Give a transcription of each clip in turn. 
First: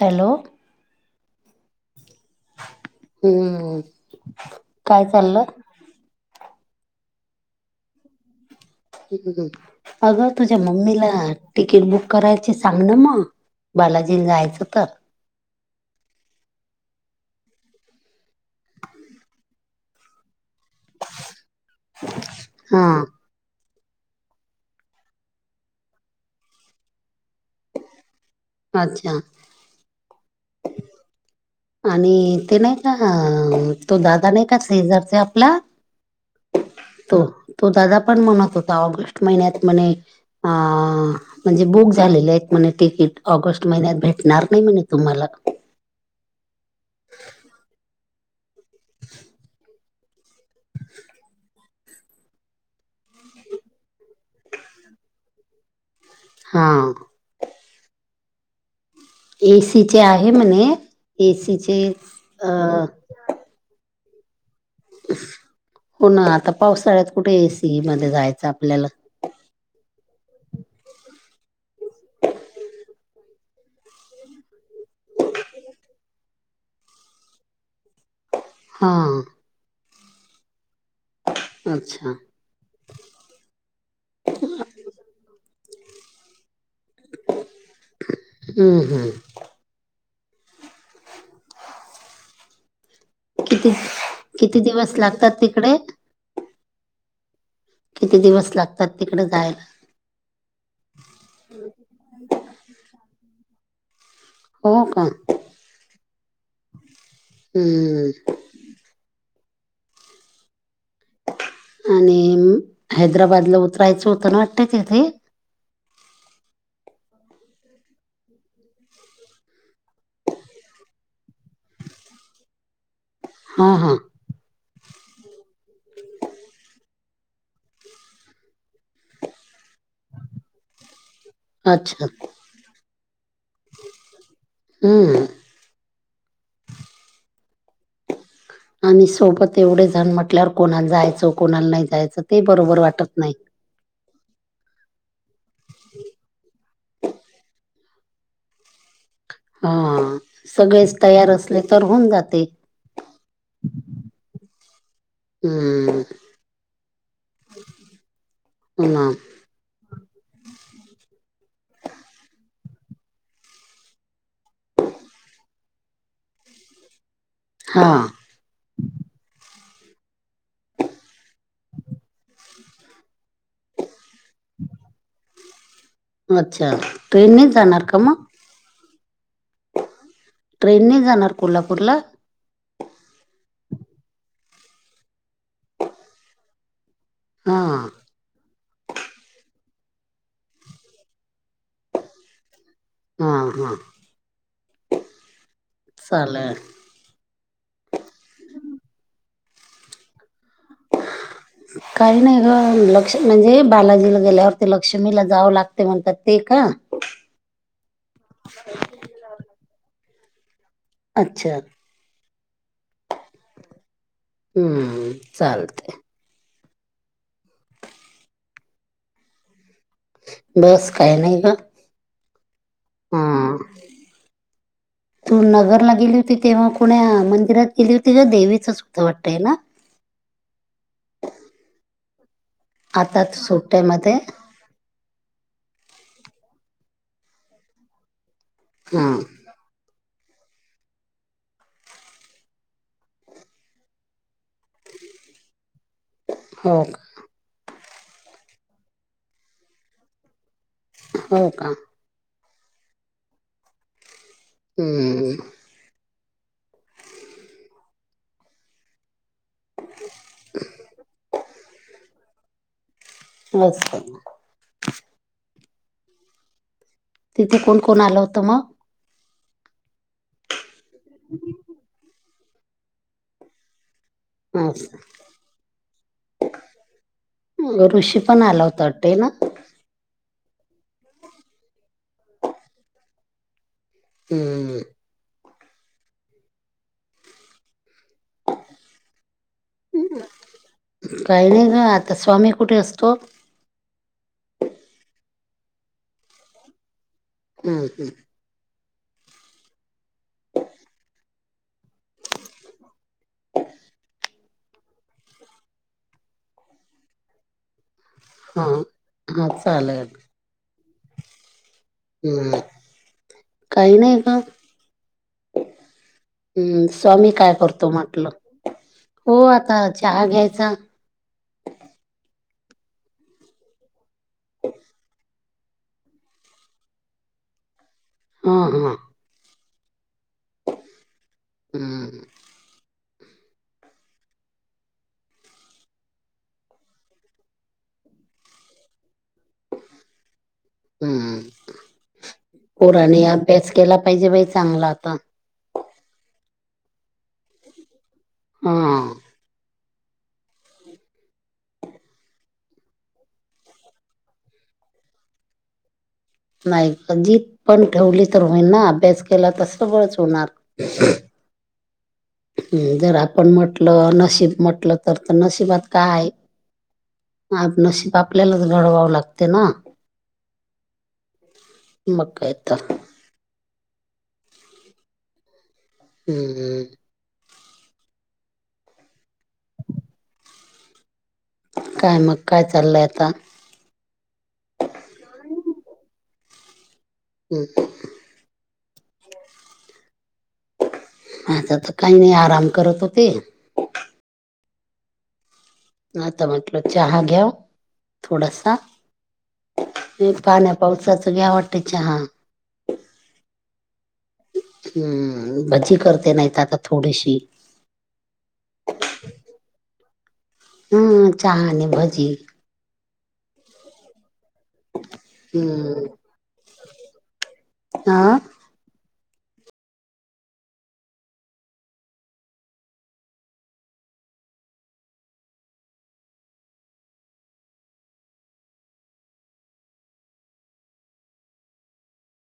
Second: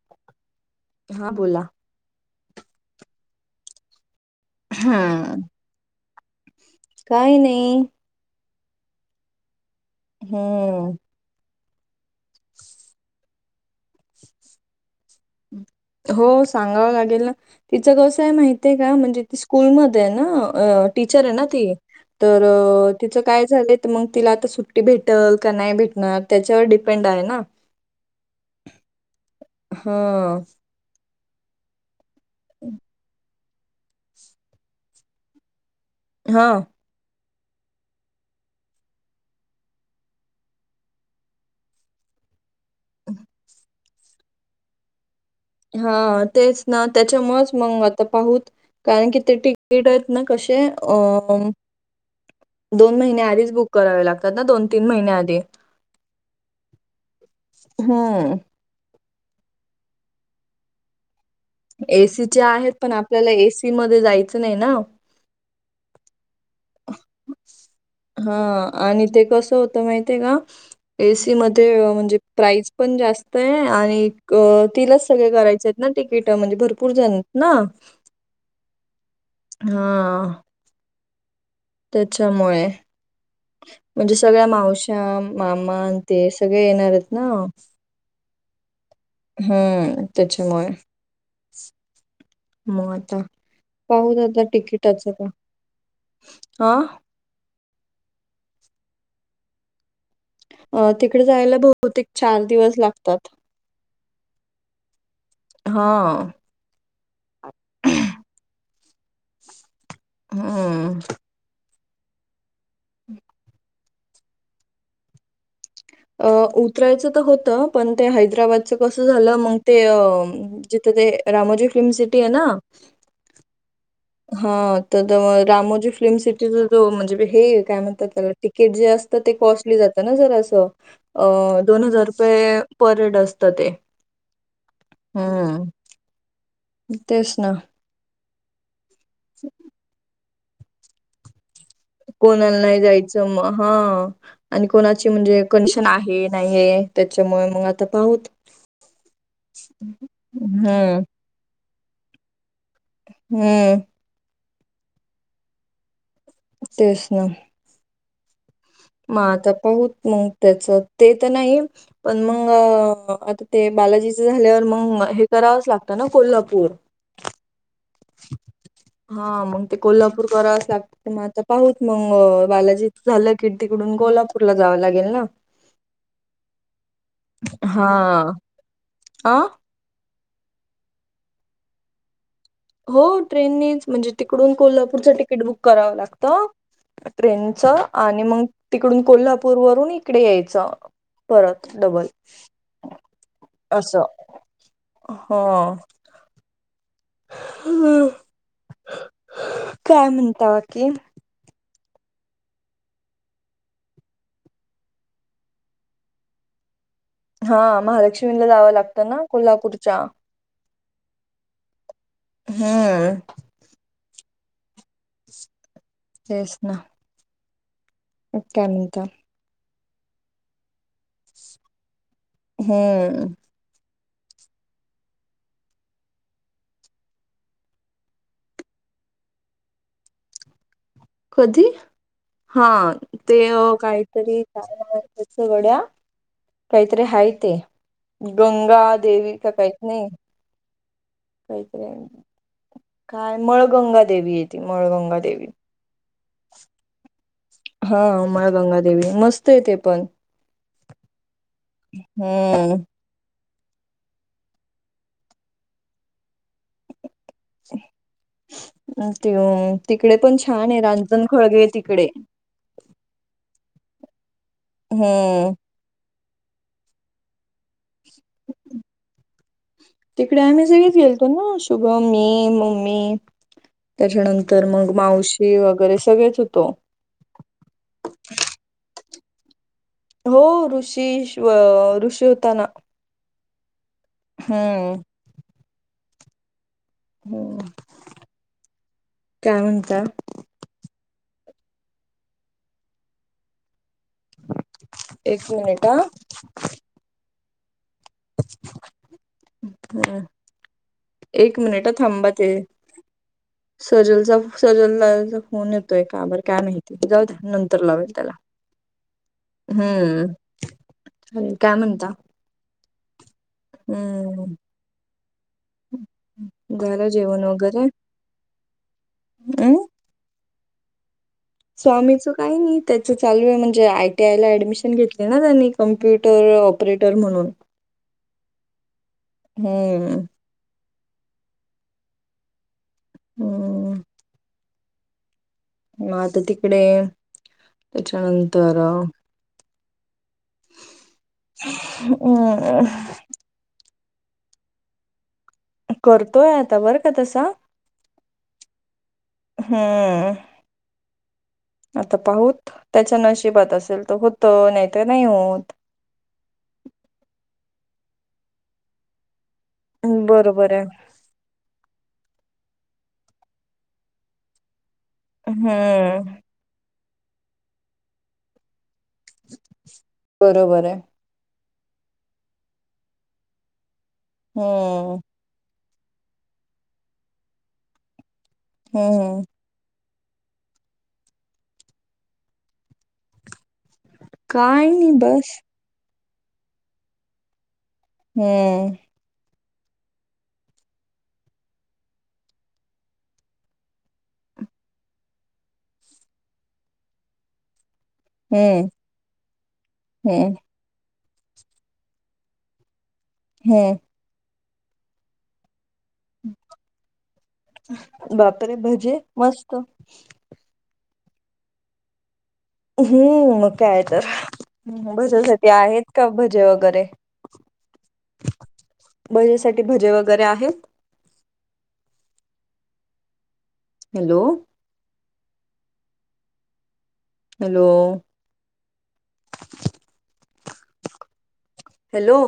Hello. हा बोला. हम् काय हा चाललं. काही नाही. अगं तुझ्या हम्म. मम्मीला. तिकीट बुक करायची सांग ना मग बालाजी जायचं तर. हो सांगावं लागेल ना. तिचं कसय माहित आहे का म्हणजे ती स्कूलमध्ये ना. टीचर आहे ना ती तर हा तिच. काय झालंय तर मग तिला आता सुट्टी भेटल का नाही भेटणार त्याच्यावर डिपेंड आहे ना. अच्छा. हा. आणि ते नाही का तो दादा नाही का शेजारचा आपला. हा तो तो दादा पण म्हणत होता ऑगस्ट महिन्यात म्हणे अ म्हणजे बुक झालेले आहेत. म्हणे तिकीट ऑगस्ट महिन्यात भेटणार नाही म्हणे तुम्हाला. हा तेच ना त्याच्यामुळेच मग आता पाहूत कारण की ते तिकीट आहेत. ना कसे. दोन महिने्या आधीच बुक करावे लागतात ना दोन तीन महिन्या आधी. हा. हम्म. एसीचे आहे म्हणे एसीचे एसीचे अ. आहेत पण आपल्याला एसी मध्ये जायचं नाही ना. हो ना आता पावसाळ्यात कुठे एसी मध्ये हा जायचं आपल्याला. आणि ते कसं होत. माहितय आहे का एसी मध्ये म्हणजे प्राईस पण जास्त आहे आणि. तिलाच सगळे करायचे आहेत ना तिकिट म्हणजे भरपूर जण ना. हां. हा अच्छा त्याच्यामुळे म्हणजे सगळ्या मावश्या मामा ते सगळे येणार आहेत ना हम् हम् हम्म त्यांच्यामुळेच मग आता किती पाहू आता किती दिवस तिकिटाच का लागतात तिकडे आं किती दिवस लागतात तिकडे जायला अ तिकडे जायला बहुतेक चार दिवस लागतात हो का हा हम्म हम्म. आणि हैदराबाद ला उतरायचं होतं ना वाटतय तेथे. अ उतरायचं तर होतं पण ते हैदराबादच कसं झालं मग ते अ जिथं ते रामोजी फिल्म सिटी आहे ना हां हां हा तर रामोजी फिल्म सिटीचा जो म्हणजे हे काय म्हणतात त्याला तिकीट जे असतं ते कॉस्टली जातं ना जरा असं अ दोन अच्छा हजार रुपये पर हेड असत ते हम्म तेच ना आणि सोबत एवढे जण म्हटल्यावर कोणाला जायचं कोणाला नाही जायचं ते कोणाला बरोबर नाही वाटत जायचं नाही मग हा आणि कोणाची म्हणजे कंडीशन आहे नाही आहे त्याच्यामुळे मग आता पाहत. हा सगळेच हम्म तयार असले तर होऊन जाते. हम्म. हम्म. तेच ना. अ. म आता पाहत मग त्याच ते तर नाही. पण मग आता ते बालाजीच झाल्यावर मग हे करावंच लागतं ना कोल्हापूर हा. हा मग ते कोल्हापूर करावच लागत मग आता पाहत मग बालाजी झालं. कि तिकडून कोल्हापूर ला जावं लागेल ना. अच्छा. ट्रेननेच जाणार हा का मग अ. ट्रेनने जाणार कोल्हापूरला हो ट्रेननेच म्हणजे तिकडून कोल्हापूरचं तिकीट बुक करावं लागतं. हा ट्रेनच आणि मग तिकडून कोल्हापूर वरून एक इकडे यायचं परत डबल हा हा अस. हा. चाले. हम काय म्हणतावा की ह्. काही नाही ग लक्ष् म्हणजे बालाजीला गेल्यावरती लक्ष्मीला जावं लागते म्हणतात ते का? हा महालक्ष्मीला जावं लागतं ना कोल्हापूरच्या अच्छा. हम्. हम्म चालते. तेसना अ कानंत बस काय नाही का? हम्म. [unintelligible] तू नगरला गेली होती तेव्हा कोुण्या मंदिरात गेली होती का देवीचं सुद्धा वाटतंय ना. कधी हा आता ते सुट्ट्यामध्ये काहीतरी गड्या काैत्रे हायतेे. गंगा हा देवी का काहीच नाही. काहीत काय मळगंगा देवी येते मळगंगा देेवी हो. हामाळ गंगादेवी मस्त आहे ते पण हो का? हम्म. हम्म. ह. ते तिकडे पण छान आहे रांजण खळगे तिकडे बस्. हा. तिथे कोण कोण आलं होतं मग तिकडे आम्ही सगळीच गेलतो ना शुभम मी म्मी मी त्याच्यानंतर मग असं मावशी वगैरे सगळेच होतो. ग ऋषी पण आला होता ते ना. हो ऋषी ऋषी होता ना. हा. हम्म हो काय म्हणता. काही नाही ग आता स्वामी कुठे असतो. एक मिनिट ह. हम्म हम्म. हम्. एक मिनिट थांबात सजलचा सजला फोन येतोय काबर काय माहिती जाऊ द नंतर लावायच. हा हा चालेल हम्म चालेल काय म्हणता. ह काही नाहीय का? हम्म हम् झालं स्वामी जेवण काय वगैरे करतो म्हटलं. हो आता चहा घ्यायचा. सो आम्हीच काही नाही त्याच चालू आहे म्हणजे आयटी आय ला ऍडमिशन घेतली ना त्यांनी कम्प्युटर ऑपरेटर म्हणून हां हां. हम्म. हम्म. हम. ह आता तिकडे त्याच्यानंतर हम्. हम्. अभ्यास केला पाहिजे बाई चांगला तर करतोय आता बरं का तसा हा. हम्म. आता पाहूत त्याच्या नशिबात असेल तर होतं नाहीत नाही होत. नाही जीत पण ठेवली तर होईल ना अभ्यास केला तर सगळच होणार. बरोबर आहे हम जर आपण म्हटलं नशिब मटलं तर तर नशीबात काय? हम्म नशीब आपल्यालाच घडवावं लागते ना. बरोबर आहे मक काय तर हो. हम् हम. हा हा. काय मग काय चाललंय आता का [unintelligible] बस. हम्. हम्म. माझा तर काही नाही आराम करत होते. हता मटल चहा घ्याव थोडासा हम्म हम्म पाण्या पावसाचं घ्या वाटते च हा. हम्म. हम्म भजी करते नाहीत आता थोडीशी बापरे भजे मस्त ह चहा आणि भजी हम्म मग कायय तर भज्यासाठी हम्म आहेतच का भजे वगेरे [unintelligible] हा. भजेसाठी भजे वगेरे आहेत. हॅलो. हॅलो. हॅलो.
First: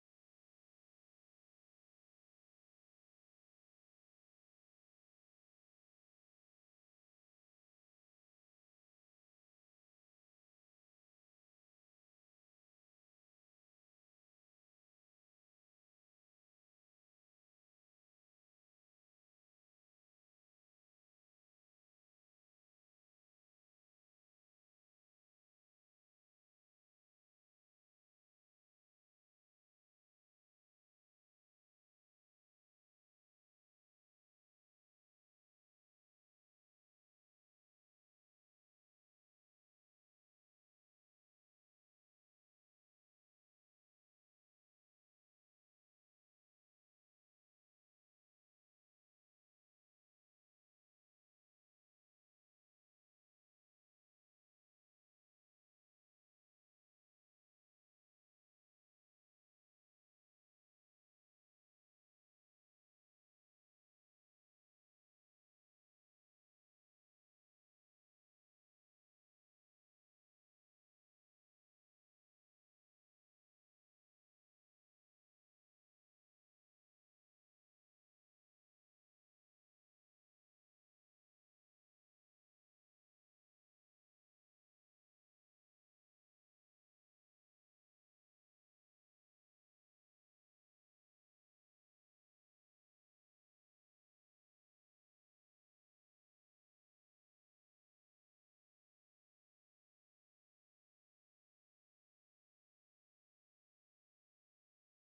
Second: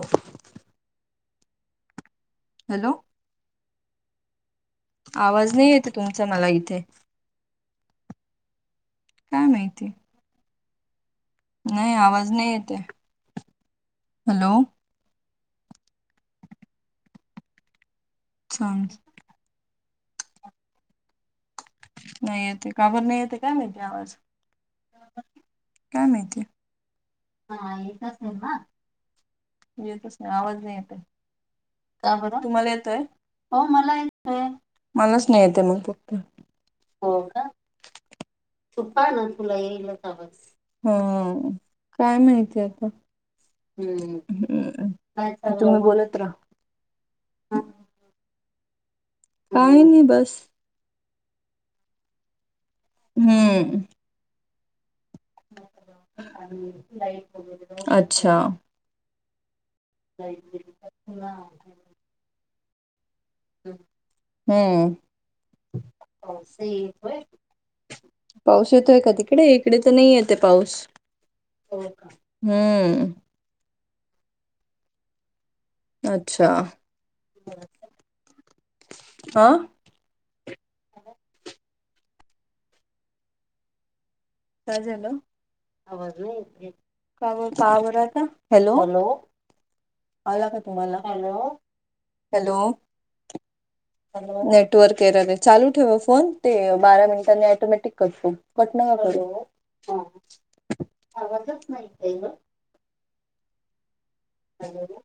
हॅलो. आवाज नाइ येतय तुमचा मला इथे? काय माहिती? नाइ आवाज नाइ येतेय हॅलो अच्छा. नाइ येते काबर नाइ येते काय माइती आवाज काय माइती हा एकेतच आहे ना येतच नाइ आवाज नाइ येतय का बरं तुम्हाला येतोय? हो मला येतोय मलाच नाइ येते मग फक्त [unintelligible] तु पाहाना तुला येईलच आवाज. हा काय माहिती आता हम्म का तुम्ही बोलत राहा [unintelligible] काही नाही बस हम्म. अच्छा नाही ना [unintelligible] हम्म. पाऊस येतोय का तिकडे इकडे तर नइ येतेये पाऊस. हम्म. अच्छा आ काय झालं? आवाज नाही येते. आला का तुम्हाला हॅलो, हॅलो, ह [unintelligible] नेटवर्क केर आहे चालू ठेव फोन ते बारा मिनिटांनी ऑटोमॅटिक कटू कट नाही होणार तो हा आवरत नाही का ग हॅलो.